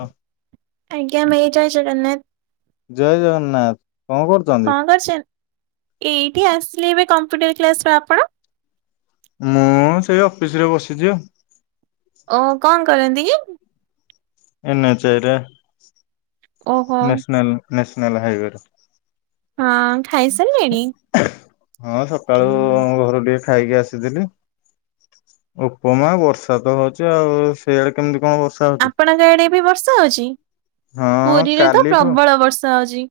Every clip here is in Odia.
ହଁ ଆଜ୍ଞା ଭାଇ, ଜୟ ଜଗନ୍ନାଥ। ଜୟ ଜଗନ୍ନାଥ, କଣ କରୁଛ? ଭଲ ଅଛ, ଏଇଠି ଆସିଲି ଏବେ କମ୍ପୁଟର କ୍ଲାସ ରୁ, ଆପଣ? ମୁଁ ସେଇ ଅଫିସ ରେ ବସିଛି ଆଉ ଓ କଣ କରନ୍ତି କି? ଏନ୍ଚଆଇରେ, ଓହୋ ନସନଲ ନାସନଲ ହାଇୱେ ର ହଁ ଖାଇ ସାରିଲେଣି? ହଁ ସକାଳୁ ଘରୁ ଟିକେ ଖାଇକି ଆସିଥିଲି। ଉପମା, ବର୍ଷା ତ ହଉଛି ଆଉ ସେଇଆଡେ କେମିତି କଣ ବର୍ଷା? ହଉଛି? ଆପଣଙ୍କ ଆଡେ ଏବେ ବର୍ଷା ହଉଛି? ହଁ ପୁରୀରେ ତ କାଲିଠୁ ପ୍ରବଳ ବର୍ଷା ହଉଛି।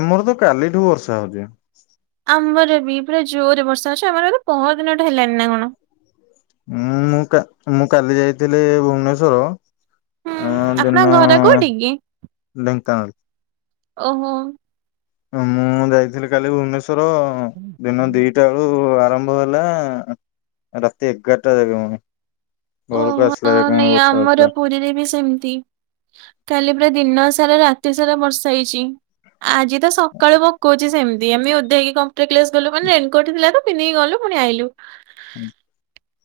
ଆମର ତ କାଲିଠୁ ବର୍ଷା ହଉଛି। ଆମର ବି ପୁରା ଜୋରରେ ବର୍ଷା ଅଛି, ଆମର ପହର ଦିନଠୁ ହେଲାନି ନା କଣ? ହଁ ମୁଁ ମୁଁ କାଲି ଯାଇଥିଲି ଭୁବନେଶ୍ୱର ହୁଁ ଆପଣ ଘରେ କୋଉଠି କି? ଢେଙ୍କାନାଳ ଓହୋ ମୁଁ ଯାଇଥିଲି କାଲି ଭୁବନେଶ୍ଵର ଦିନ ଦିଟା ରୁ ଆରମ୍ଭ ହେଲା, ରାତି ଏଗାରଟା [unintelligible] ଓ ଘରକୁ ଆସିଲା ଯାଏ କଣ ନାଇଁ ବର୍ଷା ହଉଥିଲା। ଆମର ପୁରୀରେ ବି ସେମିତି କାଲି ପୁରା ଦିନ ସାରା, ରାତି ସାରା ବର୍ଷା ହେଇଛି। ଆଜି ତ ସକାଳୁ ପକଉଛି ସେମିତି, ଆମେ ଓଦାହେଇକି କମ୍ପୁଟର କ୍ଲାସ ଗଲୁ ମାନେ ରେନକୋଟ ଥିଲା ତ ପି ନେଇ ଗଲୁ ପୁଣି ଆଇଲୁ। ହୁଁ।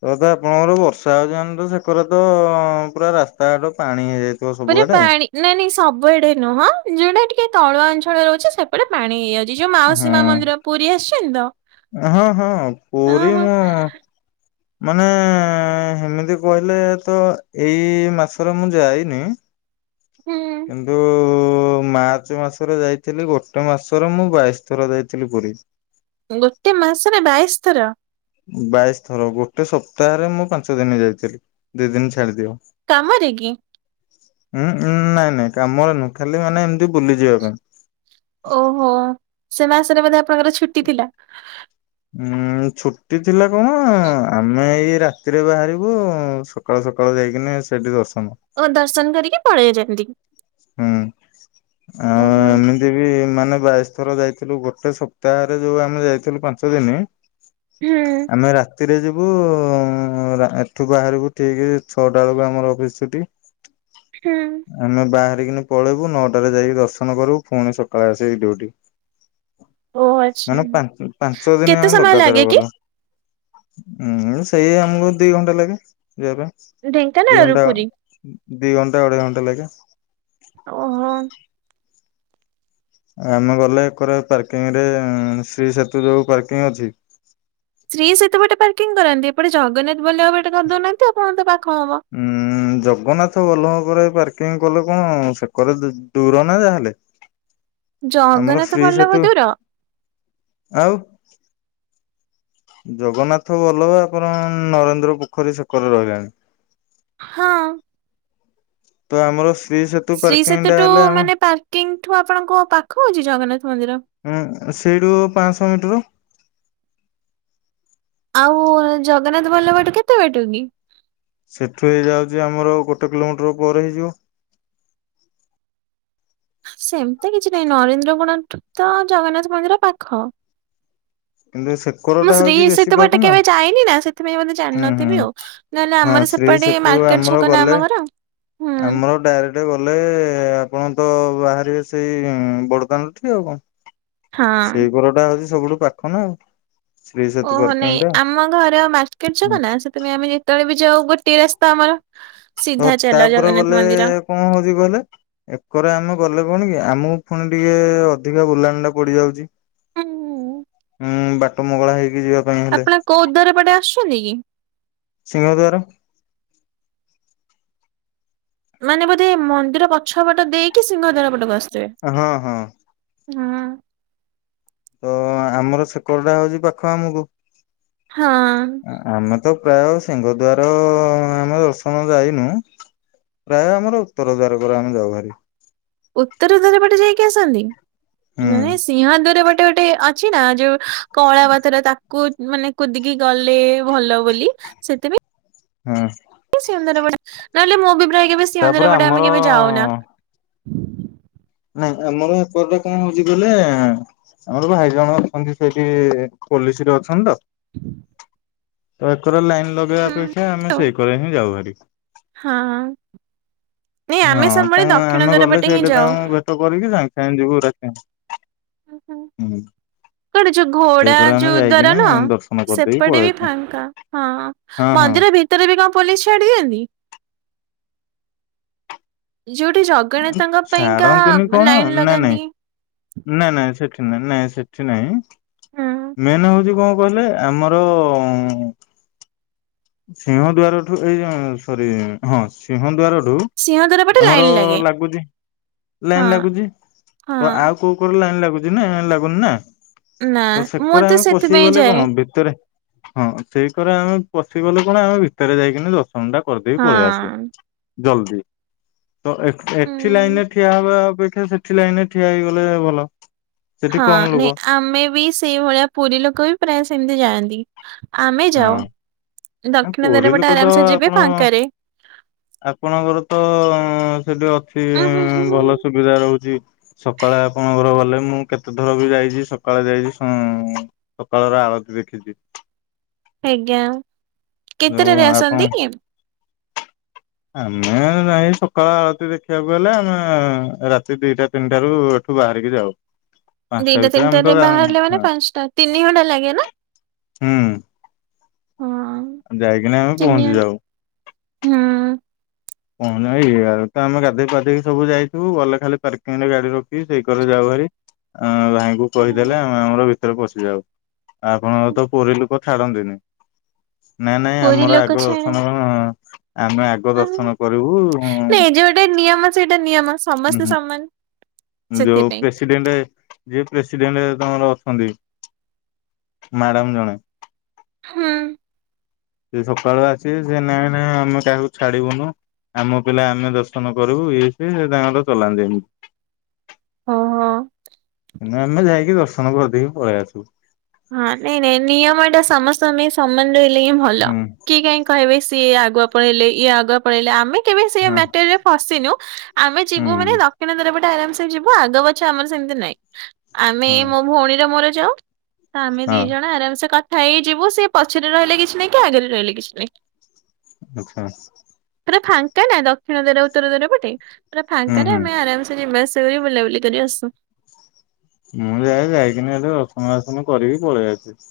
ତ ତ ଆପଣଙ୍କର ବର୍ଷା ହଉଛି ମାନେ ତ ସେକରେ ତ ପୁରା ରାସ୍ତାଘାଟ ପାଣି ହେଇଯାଇ ପୁରା ପାଣି ନାଇଁ ନାଇଁ ସବୁଆଡେ ନୁହଁ ଯୋଉଟା ଟିକେ ତଳୁଆ ଅଞ୍ଚଳରେ ରହୁଛି ସେ ପଟେ ପାଣି ହେଇଯାଉଛି ଯୋଉ ହଁ ମାଉସୀମା ମନ୍ଦିର ପୁରୀ ଆସିଛନ୍ତି ତ? ହଁ ହଁ ହଁ ପୁରୀ ହଁ ମୁଁ ମାନେ ସେମିତି କହିଲେ ତ ଏଇ ମାସରେ ମୁଁ ଯାଇନି। ହୁଁ କିନ୍ତୁ ମାର୍ଚ୍ଚ ମାସରେ ଯାଇଥିଲି ଗୋଟେ ମାସରେ ମୁଁ ବାଇଶ ଥର ଯାଇଥିଲି ପୁରୀ। ଗୋଟେ ମାସ ନା ବାଇଶ ଥର? ବାଇଶ ଥର ଗୋଟେ ସପ୍ତାହରେ ମୁଁ ପାଞ୍ଚ ଦିନ ଯାଇଥିଲି ଦି ଦିନ ଛାଡି ଦିଅ। କାମରେ କି? ହୁଁ ନାଇଁ ନାଇଁ କାମରେ ନୁହଁ ଖାଲି ମାନେ ଏମିତି ବୁଲିଯିବା ପାଇଁ। ଓହୋ ସେ ମାସରେ ବୋଧେ ଆପଣଙ୍କର ଛୁଟି ଥିଲା। ଉଁ ଛୁଟି ଥିଲା କଣ ଆମେ ଏଇ ରାତିରେ ବାହାରିବୁ। ସକାଳୁ ସକାଳୁ ଯାଇକିନି ସେଇଠି ଦର୍ଶନ। ଓ ଦର୍ଶନ କରିକି ପଳେଇଚନ୍ତି। ହୁଁ ଆ ତି ବି ମାନେ ବାଇଶ ଥର ଯାଇଥିଲୁ ଗୋଟେ ସପ୍ତାହରେ ଯୋଉ ଆମେ ଯାଇଥିଲୁ ପାଞ୍ଚ ଦିନ। ହୁଁ। ଆମେ ରାତିରେ ଯିବୁ ଏଠୁ ବାହାରିବୁ ଠିକ ଛଅଟା ବେଳକୁ ଆମର ଅଫିସ୍ ଛୁଟି। ହୁଁ। ଆମେ ବାହାରିକିନି ପଳେଇବୁ ନଅଟାରେ ଯାଇକି ଦର୍ଶନ କରିବୁ ପୁଣି ସକାଳେ ଆସିକି ଡ୍ୟୁଟି। ଓ ଆଚ୍ଛା ମାନେ ପାଞ୍ଚ ଦିନ କେତେ ଆମେ ସମୟ ଲଗାତାର ଲାଗେ କି? ଗଲୁ। ହୁଁ ସେଇ ଆମକୁ ଦି ଘଣ୍ଟା ଲାଗେ ଯିବା ପାଇଁ। ଦି ଢେଙ୍କାନାଳରୁ ଘଣ୍ଟା ପୁରୀ ଦି ଘଣ୍ଟା ଅଢ଼େଇ ଘଣ୍ଟା ଲାଗେ। ଓହୋ। ଆମେ ଗଲେ ଏକରେ ପାର୍କିଂ ରେ ଶ୍ରୀ ସେତୁ ଯୋଉ ପାର୍କିଂ ଅଛି। ଶ୍ରୀ ସହିତ ଗୋଟେ ପାର୍କିଂ କରନ୍ତି ଏପଟେ ଜଗନ୍ନାଥ ଭଲ ହବ ଗୋଟେ ଗାଧଉନାହାନ୍ତି ଆପଣଙ୍କ ତ ପାଖ ହବ? ଉଁ ଜଗନ୍ନାଥ ବଲ୍ଲଭପରେ ପାର୍କିଂ କଲେ କଣ ସେକରେ ଦୂର ନା ଯାହାହେଲେ। ଆମର ଜଗନ୍ନାଥ ଫ୍ରି ବଲ୍ଲଭ ସେତୁ ଦୂର ଆଉ ଜଗନ୍ନାଥ ବଲ୍ଲଭ ଆପଣ ନରେନ୍ଦ୍ର ପୋଖରୀ ସେକରେ ରହିଲାଣି। ହଁ। ତ ଆମର ଶ୍ରୀ ସେ ଶ୍ରୀ ସେତୁଠୁ ମାନେ ପାର୍କିଂଠୁ ଆପଣଙ୍କ ପାଖ ଅଛି ଜଗନ୍ନାଥ ମନ୍ଦିର? ହଁ ସେଇଠୁ ପା ଶହ ମିଟର। ଆଉ ଜଗନ୍ନାଥ ବଲ୍ଲଭ ଏଠୁ କେତେ ବାଟ କି? ସେଠୁ ହେଇଯାଉଛି ଆମର ଗୋଟେ କିଲୋମିଟର ପରେ ହେଇଯିବ। ସେମିତି କିଛି ନାହିଁ ନରେନ୍ଦ୍ର ଗୋଡଠୁ ତ ଜଗନ୍ନାଥ ମନ୍ଦିର ପାଖ। କିନ୍ତୁ ମୁଁ ସେକରଟା ଶ୍ରୀ ହଉଛି ବେଶୀ ସେତେ ପାଖ ବାଟ ନା କେବେ ଯାଇନି ନା ସେଥି ମତେ ହୁଁ ହୁଁ ଜାଣିନଥିବି ଆଉ ନହେଲେ ହଁ ଆମର ଶ୍ରୀ ସେପଟେ ସେତୁ ମାର୍କେଟ ଆମର ଛକ ନା ଆମ ଘର ହୁଁ। ସେପଟେ ଗଲେ ଆପଣ ତ ବାହାରିବେ ସେଇ ବଡ଼ଦାଣ୍ଡ ଠି ଆଉ କଣ? ହଁ। ସେଇ ଘରଟା ହଉଛି ସବୁଠୁ ପାଖ ନା ଆଉ? ଶ୍ରୀ ସେତୁ ଓହୋ ପାର୍କିଂ ନାଇଁ ଟା ଆମ ଘର ମାର୍କେଟର ଛକ ନା ସେ ତମ ଆମେ ଯେତେବେଳେ ବି ଯାଉ ଗୋଟେ ରାସ୍ତା ଆମର। ତ ସିଧା ଚାଲ ତାପରେ ଜଗନ୍ନାଥ ଗଲେ ମନ୍ଦିର କଣ ହଉଛି କହିଲେ ଏକର ଆମେ ଗଲେ କଣ କି ଆମକୁ ପୁଣି ଟିକେ ଅଧିକା ବୁଲାଣି ଟା ପଡିଯାଉଚି। ହୁଁ ବାଟ ମଙ୍ଗଳା ହେଇକି ଯିବା ପାଇଁ ହେଲେ ଆପଣ କୋଉ ଉଦର ପଟେ ଆସୁଛନ୍ତି କି? ସିଂହଦ୍ଵାର। ମାନେ ବୋଧେ ମନ୍ଦିର ପଛ ପଟ ଦେଇକି ସିଂହଦ୍ୱାର ପଟକୁ ଆସୁଥିବେ। ହଁ ହଁ। ହଁ। ତ ଆମର ସେକଡଟା ହଉଚି ପାଖ ଆମୁକୁ ହଁ। ଆ-ଆମେ ତ ପ୍ରାୟ ସିଂହଦ୍ୱାର ଆମେ ଦର୍ଶନ ଯାଇନୁ ପ୍ରାୟ ଆମର ଉତ୍ତର ଦ୍ୱାରକରେ ଆମେ ଯାଉ ଭାରି। ଉତ୍ତର ଦ୍ୱାର ପଟେ ଯାଇକି ଆସନ୍ତି, ହୁଁ ନାଇଁ ସିଂହଦ୍ୱାର ପ ଟେ ଗୋଟେ ଅଛି ନା ଯୋଉ କଳା ପଥର, ତା କୁ ମାନେ କୁଦିକି ଗଲେ ଭଲ ବୋଲି ସେଥିପାଇଁ ହଁ। ସିଂହଦ୍ୱାର ପଟେ ନହେଲେ ମୁଁ ବି ପ୍ରାୟେ କେବେ ତାପରେ ସିଂହଦ୍ୱାର ପଟେ ଆମର ଆମେ କେବେ ଯାଉନା। ନାଇଁ ଆମର ଏପଟେ କଁ ହଉଚି କହିଲେ ଆମର ଭାଇ ଜଣେ ଅଛନ୍ତି ସେଠି ପୋଲିସ ରେ ଅଛନ୍ତି ତ। ହୁଁ ତ ଏକରେ ଲାଇନ୍ ଲଗେଇବା ଅପେକ୍ଷା ଆମେ ହୁଁ ସେଇକରେ ହିଁ ଯାଉ ହାରି। ହଁ ନାଇଁ ହଁ ଆମେ ସବୁବେଳେ ଦକ୍ଷିଣ ଦ୍ୱାର ପଟେ ହିଁ ଯାଉ। ଅଟୋ କରିକି ସାଙ୍ଗେ ସାଙ୍ଗେ ଯିବୁ [unintelligible] ହୁଁ। ଏପଟେ ଯୋଉ ଘୋଡା ସେଇକରେ ଆମେ ଯୋଉ ଦ୍ୱାର ଯାଇକିନି ନୁହଁ ଦର୍ଶନ କରିଦେଇକି ସେପଟେ ପଳେଇ ବି ଆସୁ ଫାଙ୍କା, ହଁ ହଁ ହଁ ମନ୍ଦିର ଭି ତରେ ବି କଁ ପୋଲିସ ଛାଡ଼ି ଦିଅନ୍ତି? ଯୋଉଠି ଜଗନ୍ନାଥଙ୍କ ପାଇଁକା ଛାଡନ୍ତିନି କଣ ଲାଇନ୍ ଲଗାନ୍ତି? ନା ନା ସେଠି ନାଇଁ, ନାଇଁ ସେଠି ନାଇଁ। ହୁଁ। ମେନ୍ ହଉଛି କଁ କହିଲେ ଆମର ସିଂହ ଦୁଆର ଠୁ ଏଇ ଯୋଉଁ ସରି ହଁ ସିଂହ ଦୁଆରରୁ ସିଂହଦ୍ୱାର ପଟେ ଆମର ଲାଇନ ଲାଗେ ଲାଗୁଚି ହଁ ଲାଇନ୍ ଲାଗୁଚି, ହଁ ତ ଆଉ କୋଉ କରେ ଲାଇନ୍ ଲାଗୁଚି ନା ଲାଗୁନି ନା, ନା ତ ମୁଁ ସେକରେ ତ ଆମେ ପଶିକି ସେଥିପାଇଁ ଗଲେ ଯାଏ। କଣ ବେ ଭିତରେ ହଁ ସେଇକରେ ଆମେ ପଶିଗଲୁ କଣ ଆମେ ଭିତରେ ଯାଇକିନି ଦ ର୍ଶନ ଟା କରିଦେଇକି ପଳେଇ ଆସୁ ହଁ ଜଲ୍ଦୀ। ତ ଏଠ ଏଠି ହୁଁ। ଲାଇନରେ ଠିଆ ହବା ଅପେକ୍ଷା ସେଠି ଲାଇନରେ ଠିଆ ହେଇଗଲେ ଭଲ। ସେଠି ହଁ କମ ନାଇ ଲୋକ ଆମେ ବି ସେଇ ଭଳିଆ ପୁରୀ ଲୋକ ବି ପ୍ରାୟ ସେମତି ଯାଆନ୍ତି। ଆମେ ଯାଉ, ହଁ ନା ଦକ୍ଷିଣ ପୁରୀ ଦ୍ୱାର ପଟେ ଲୋକ ତ ଆରାମସେ ଯିବେ ଆପଣ ଫାଙ୍କାରେ। ଆପଣଙ୍କର ତ ଉଁ ସେଠି ଉଁ ଅଛି ଭଲ ସୁବିଧା ରହୁଚି। ସକାଳେ ଆପଣଙ୍କର ଗଲେ ମୁଁ କେତେଥର ବି ଯାଇଛି ସକାଳେ ଯାଇଛି ସଅଁ ସକାଳର ଆଳତି ଦେଖିଛି। ଆଜ୍ଞା ଯୋଉ କେତେଟାରେ ଆପଣ ଆସନ୍ତି କି? [inaudible] ଆମେ ଯାଇଁ ସକାଳ ଆଳତି ଦେଖିବାକୁ ଗଲେ ଆମେ ରାତି ଦିଟା ତିନିଟାରୁ ଏଠୁ ବାହାରିକି ଯାଉ। ପାଞ୍ଚଟା ଦିଟା ଭିତରେ ଆମେ ତ ତିନିଟାରେ ବାହାରିଲେ ମାନେ ପାଞ୍ଚଟା, ତିନି ଘଣ୍ଟା ଲାଗେ ନା। ହୁଁ ହଁ। ଯାଇକିନା ଆମେ ତିନି ପହଞ୍ଚି ଘଣ୍ଟା ଯାଉ। ହୁଁ। କଣ ନା କି ଇଆଡୁ ତ ଆମେ ଗାଧୋଇ ପାଧେଇକି ସବୁ ଯାଇଥିବୁ ଗଲେ ଖାଲି ପାର୍କିଂ ରେ ଗାଡି ରଖିକି ସେଇ କରେ ଯାଉ ଭାରି। ଆମ ଭାଇ କୁ କହିଦେଲେ ଆମେ ଆମର ଭିତରେ ପଶିଯାଉ, ଆପଣଙ୍କ ହଁ ତ ପୁରୀ ଲୋକ ଛାଡନ୍ତିନି। ନାଇଁ ନାଇଁ ପୁରୀ ଆମର ଲୋକ ଆଗ ଛାଡେ ଦର୍ଶନ କଁ ଆମେ ଆଗ ହୁଁ ଦର୍ଶନ କରିବୁ ଉଁ ନାଇଁ ଯୋଉଟା ନିୟମ ସେଇଟା ନିୟମ ସମସ୍ତେ ହୁଁ ସମାନ ଯୋଉ ସେଥିପାଇଁ। ପ୍ରେସିଡେଣ୍ଟ ଯିଏ ପ୍ରେସିଡେଣ୍ଟ ତମର ଅଛନ୍ତି ମ୍ୟାଡମ ଜଣେ। ହୁଁ। ସିଏ ସକାଳୁ ଆସିବେ ସିଏ ନାଇଁ ନାଇଁ ଆମେ କାହାକୁ ଛାଡିବୁନୁ। ଆମ ପିଲା ଆମେ ଦର୍ଶନ କରିବୁ ଇଏ ସିଏ ସେ ତାଙ୍କର ଚଲାନ୍ତି ଏମିତି। ଓ ହୋ। ଆମେ ଯାଇକି ଦର୍ଶନ କରିଦେଇକି ପଳେଇ ଆସିବୁ। ହଁ ନାଇଁ ନାଇଁ ନିୟମ ଟା ସମସ୍ତଙ୍କ ପାଇଁ ସମାନ ରହିଲେ ହିଁ ଭଲ। ହୁଁ କିଏ କାଇଁ କହିବେ ସେ ସିଏ ଆଗୁଆ ପଢେଇଲେ ଇଏ ଆଗୁଆ ପଢେଇଲେ। ଆମେ କେବେ ସେ ହଁ ମ୍ୟାଟରରେ ଫସିନୁ। ଆମେ ଯିବୁ ମାନେ ହୁଁ ଦକ୍ଷିଣ ଦ୍ୱାରପଟେ ଆରାମସେ ଯିବୁ? ଆଗ ପଛ ଆମର ସେମିତି ନାଇଁ। ଆମେ ହଁ। ମୋ ଭଉଣୀର ମୋର ଯାଉ। ତ ଆମେ ଦି ହଁ ଜଣ ଆରାମସେ କ କଥା ହେଇ ଯିବୁ ସିଏ ପଛରେ ରହିଲେ କିଛି ନାଇଁ। କି ଆଗରେ ରହିଲେ କିଛି ନାଇଁ। ଆଚ୍ଛା। ପୁରା ଫାଙ୍କା ନା ଦକ୍ଷିଣ ଦ୍ଵାର ଉତ୍ତର ଦ୍ଵାର ପଟେ। ପୁରା ହୁଁ ଫାଙ୍କାରେ ହୁଁ ଆମେ ଆରାମସେ ଯିବା ଆସିବା ଏଇ ବୁଲାବୁଲି କରି ଆସୁ। ମୁଁ ଯାଏ ଯାଇକିନି ହେଟି ରସନ ବାସନ କରିକି ପଳେଇ ଆସେ।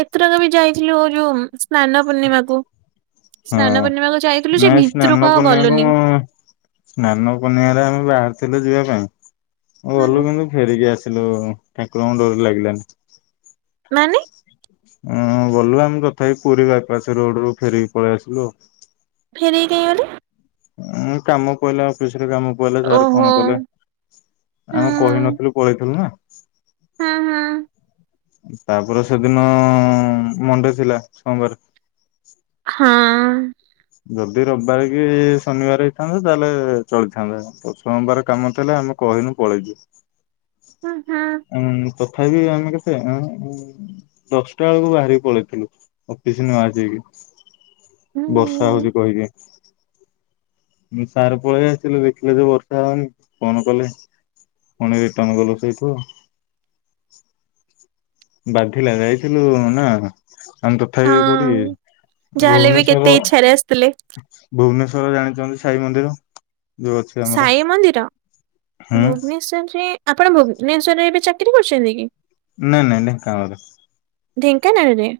ଏଥରକ ବି ଯାଇଥିଲୁ ଏଇ ଯୋଉ ସ୍ନାନ ପୂର୍ଣ୍ଣିମାକୁ ହଁ ସ୍ନାନ ପୂର୍ଣ୍ଣିମାକୁ ଯାଇଥିଲୁ ଯେ ନାଇଁ ସ୍ନାନ ଭିତରୁ କଣ ପୂର୍ଣ୍ଣିମାକୁ ଗଲୁନି। ସ୍ନାନ ପୂର୍ଣ୍ଣିମାରେ ଆମେ ବାହାରିଥିଲୁ ଯିବା ପାଇଁ। ଗଲୁ ହୁଁ କିନ୍ତୁ ଫେରିକି ଆସିଲୁ ଠାକୁରଙ୍କ ଡୋରି ଲାଗିଲାନି। ମାନେ? ହଁ ଗଲୁ ଆମେ କଥା ହେଇ ପୁରୀ ବାଇପାସ୍ ରୋଡ଼ ରୁ ଫେରିକି ପଳେଇ ଆସିଲୁ ଆଉ। ଫେରିକି କାଇଁ ଗଲେ? ଉଁ କାମ ପଇଲା ଅଫିସ ରେ କାମ ପାଇଲା ସାର ଓହୋ ଫୋନ କଲେ। ହୁଁ ଆମେ କହିନଥିଲୁ ପଳେଇଥିଲୁ ନା। ହଁ ହଁ। ତାପରେ ସେଦିନ ମଣ୍ଡେ ଥିଲା ସୋମବାର। ହଁ। ଯଦି ରବିବାର କି ଶନିବାର ହେଇଥାନ୍ତା ତାହେଲେ ଚଳିଥାନ୍ତା। ତ ସୋମବାର କାମ ଥିଲା ଆମେ କହିନୁ ପଳେଇଚୁ? ହଁ ହଁ। ଉଁ ତଥାପି ଆମେ କେତେ ଆଉ ଦଶଟା ବେଳକୁ ବାହାରିକି ପଳେଇଥିଲୁ ଅଫିସ ନଆସିକି। ହୁଁ ବର୍ଷା ହଉଛି କହିକି? ମୁଁ ସାର୍ ପଳେଇ ଆସିଲେ ଦେଖିଲେ ଯେ ବର୍ଷା ହଉନି ଫୋନ୍ କଲେ। ପୁଣି ଏଇ ଟଙ୍ଗ ବସେଇଥିବ। ବାଧିଲା ଯାଇଥିଲୁ ନା। ଆମେ ତଥାବି କୋଉଠି ହଁ। ଯାହାହେଲେ ବି କେତେ ଭୁବନେଶ୍ଵର ଆଛା ଇଚ୍ଛାରେ ଆସିଥିଲେ ଭୁବନେଶ୍ଵର ଜାଣିଚନ୍ତି ସାଇ ମନ୍ଦିର। ଯୋଉ ଅଛି ଆମର ସାଇ ମନ୍ଦିର ହୁଁ ଭୁବନେଶ୍ଵରରେ ଆପଣ ଭୁବନେଶ୍ଵରରେ ଏବେ ଚାକିରି କରୁଚନ୍ତି କି? ନାଇଁ ନାଇଁ ଢେଙ୍କାନାଳରେ। ଢେଙ୍କାନାଳରେ?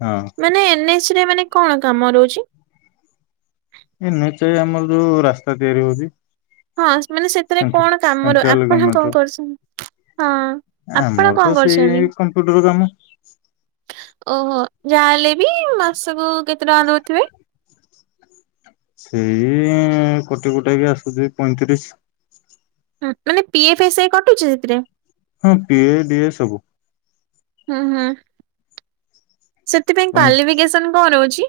ହଁ। ମାନେ ଏନ୍ଏସ୍ ରେ ମାନେ କଣ କାମ ରହୁଚି? ଏନ ଏଚ ଆମର ଯଉ ରାସ୍ତା ତିଆରିି ହଉଚି। ହଁ ମାନେ ସେଥିରେ କଣ କାମ ର ସେଣ୍ଟ୍ରାଲ ଆପଣ ଗଭର୍ଣମେଣ୍ଟ କଣ ର କରୁଚନ୍ତି? ହଁ ଆପଣ ଆମର କଣ ତ ସେଇ କରୁଚନ୍ତି? କମ୍ପ୍ୟୁଟର କାମ ଓହୋ ଯାହା ହେଲେ ବି ମାସକୁ କେତେ ଟଙ୍କା ଦଉଥିବେ। ସେଇ କଟି କୁଟାକି ଆସୁଚି ପଇଁତିରିଶ। ହଁ ମାନେ ପିଏଫ ଏସ ଆଇ କଟୁଛି ସେଥିରେ। ହଁ ପିଏପ ଡିଏ ସବୁ। ହୁଁ ହୁଁ। ସେଥିପାଇଁ କ୍ୱାଲିଫିକେସନ କଣ ରହୁଛି?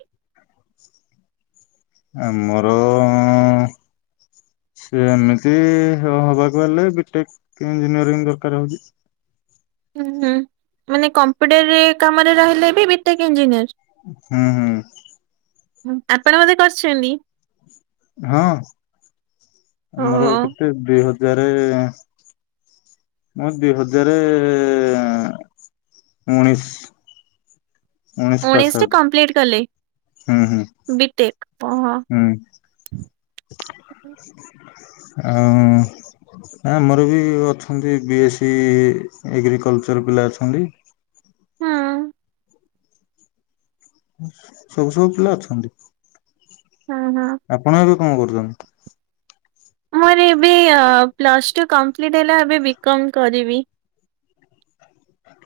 ଆମର ଅଁ- ସେ ଏମିତି ହ-ହବାକୁ ହେଲେ ବିଟେକ୍ ଇଞ୍ଜିନିୟରିଂ ଦରକାର ହଉଛି। ହୁଁ ହୁଁ ମାନେ କମ୍ପ୍ୟୁଟର କାମରେ ରହିଲେ ଏ ବି ବିଟେକ୍ ଇଞ୍ଜିନିୟର? ହୁଁ ହୁଁ। ଆପଣ ବୋଧେ କରିଛନ୍ତି? ହଁ ଆମର ଓହୋ କେତେ ଦୁଇ ହଜାରେ ମୁଁ ଦି ହଜାରେ- ଉଣେଇଶି। ଉଣେଇଶ ରେ କମ୍ପ୍ଲିଟ୍ କଲେ। ହୁଁ ହୁଁ ବିଟେକ୍ ଓହୋ। ହୁଁ। ଆଉ ନା ଆମର ବି ଅଛନ୍ତି ବି ଏସ୍ ସି ଏଗ୍ରିକଲଚର ପିଲା ଅଛନ୍ତି। ହୁଁ। ସବୁ ସବୁ ପିଲା ଅଛନ୍ତି। ହଁ ହଁ। ଆପଣ ଏବେ କଣ କରୁଛନ୍ତି? ମୋର ଏବେ ପ୍ଲସ୍ ଟୁ କମ୍ପ୍ଲିଟ୍ ହେଲା ଏବେ ବିକମ୍ କରିବି।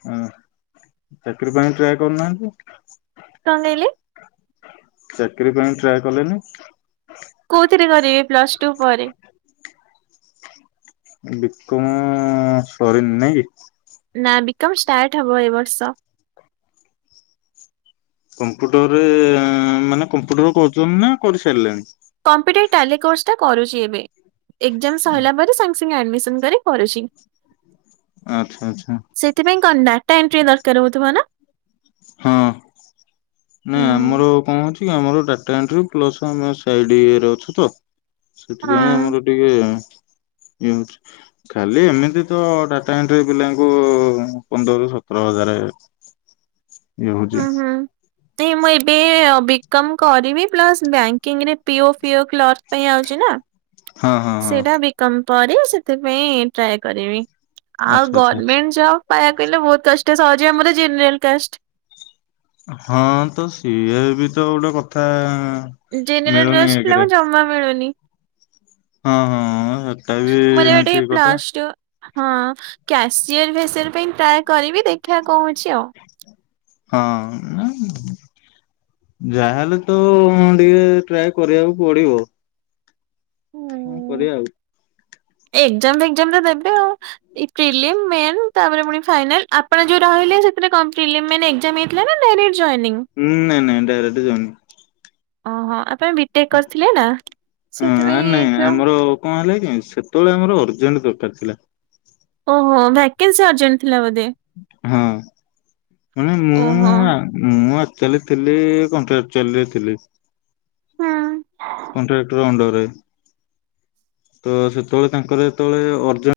ହଁ ଚାକିର ପାଇଁ ଟ୍ରାଏ କରୁନାହାନ୍ତି। କଣ କହିଲେ? ଚାକିରୀ ପାଇଁ ଟ୍ରାଏ କଲେନି। କୋଉଥିରେ କରିବେ ପ୍ଲସ ଟୁ ପରେ? ବିକମ- ସରିନି ନାଇଁ କି? ନା ବିକମ୍ ଷ୍ଟାର୍ଟ ହେବ ଏ ବର୍ଷ। କମ୍ପ୍ୟୁଟରରେ-ମାନେ କମ୍ପ୍ୟୁଟର କରୁଛନ୍ତି ନା କରିସାରିଲେନି? କମ୍ପିଟ ଟାଲୀ କୋର୍ସ ଟା କରୁଛି ଏବେ। ଏକଜାମ୍ ସଇଲା ପରେ ସଙ୍ଗ ଆଡମିସନ କରି କରୁଛି। ଆଚ୍ଛା ଆଚ୍ଛା। ସେଥିପାଇ କଣ ଡାଟା ଏଣ୍ଟ୍ରି ଦରକାର ହଉଥିବା ନା? ହଁ ନା ହଁ ଆମର କଣ ଅଛି କି ଆମର ଡାଟା ଏଣ୍ଟ୍ରି ପ୍ଲସ ଆମ ସାଇଡ ଇଏରେ ଅଛି ତ ସେଥିପାଇଁ ଆମର [unintelligible] ଖାଲି ଏମିତି ତ ଟଡାଟା ଏଣ୍ଟ୍ରି ପିଲାଙ୍କୁ ପନ୍ଦରରୁୁ ସତର ହଜାରେ ହୁଁ ହୁଁ। ନାଇ ମୁଁ ଏବେ ବିକମ କରିବି ପ୍ଲସ୍ ବ୍ୟାଙ୍କିଙ୍ଗ ରେ ପିଓ ଫିଓ କ୍ଲର୍କ ପାଇଁ ଆଉଛି ନା। ହଁ ହଁ ହଁ ସେଇଟା ବିକମ ପରେ ସେଥିପାଇଁ ଟ୍ରାଏ କରିବି। ଆଉ ଆଚ୍ଛା ଆଚ୍ଛା। ଗଭର୍ମେଣ୍ଟ ଜବ ପାଇବାକୁ ହେଲେ ବହୁତ କଷ୍ଟ ସହଜେ ଆମର ଜେନେରାଲ କାଷ୍ଟ। ହଁ ତ ସିଏ- ବି ତ ଗୋଟେ କଥା ଜେନେରାଲ ମିଳୁନି ଲଷ୍ଟ ପିଲା ଏକରେ। ଙ୍କୁ ଜମା ମିଳୁନି। ହଁ ହଁ ସେଟା ବି ମୋର ଗୋଟେ ଠିକ କଥା। ପ୍ଲସ ଟୁ ହଁ କ୍ୟାସିୟର ଫ୍ୟସୀୟର ପାଇଁ ଟ୍ରାଏ କରିବି ଦେଖିବା ହଉଛି ଆଉ। ହଁ। ଯାହାହେଲେ ତ ଟିକେ ଟ୍ରାଏ କରିବାକୁ ପଡିବ। କରିବା ଆଉ। ଏଗଜାମ ଫେକ୍ଜାମ ଟା ଦେବେ ଆଉ। ପ୍ରିଲିମ ମେନ୍ ତାପରେ ଫୁଣି ଫାଇନାଲ ଆପଣ ଯୋଉ ରହିଲେ ସେଥିରେ କଣ ପ୍ରିଲିମ୍ ମେନ୍ ଏକଜାମ୍ ହେଇଥିଲା ନା ଡାଇରେକ୍ଟ ଜଏନିଂ? ହୁଁ ନାଇ ନାଇଁ ଡ଼ାଇରେକ୍ଟ ଜଏନିଙ୍ଗ। ଓହୋ ଆପ ବିଟେକ୍ କରିଥିଲେ ନା ହଁ ସେଥିପାଇଁ ନାଇଁ ଯ ଆମର କଣ ହେଲା କି ସେତେବେଳେ ଆମର ଅର୍ଜେଣ୍ଟ ଦରକାର ଥିଲା। ଓହୋ ଭ୍ୟାକେନ୍ସି ଅର୍ଜେଣ୍ଟ ଥିଲା ବୋଧେ। ହଁ ମାନେ ଓହୋ ମୁଁ ମୁଁ ଆକ୍ଚଲି ଥିଲି କଣ୍ଟ୍ରାକ୍ଚୁଲି ରେ ଥିଲି। ହୁଁ। କଣ୍ଟ୍ରାକ୍ଟର ଅଣ୍ଡର ରେ। ତ ସେତେବେଳେ ତାଙ୍କର ଯେତେବେଳେ ଅଜେଣ୍ଟ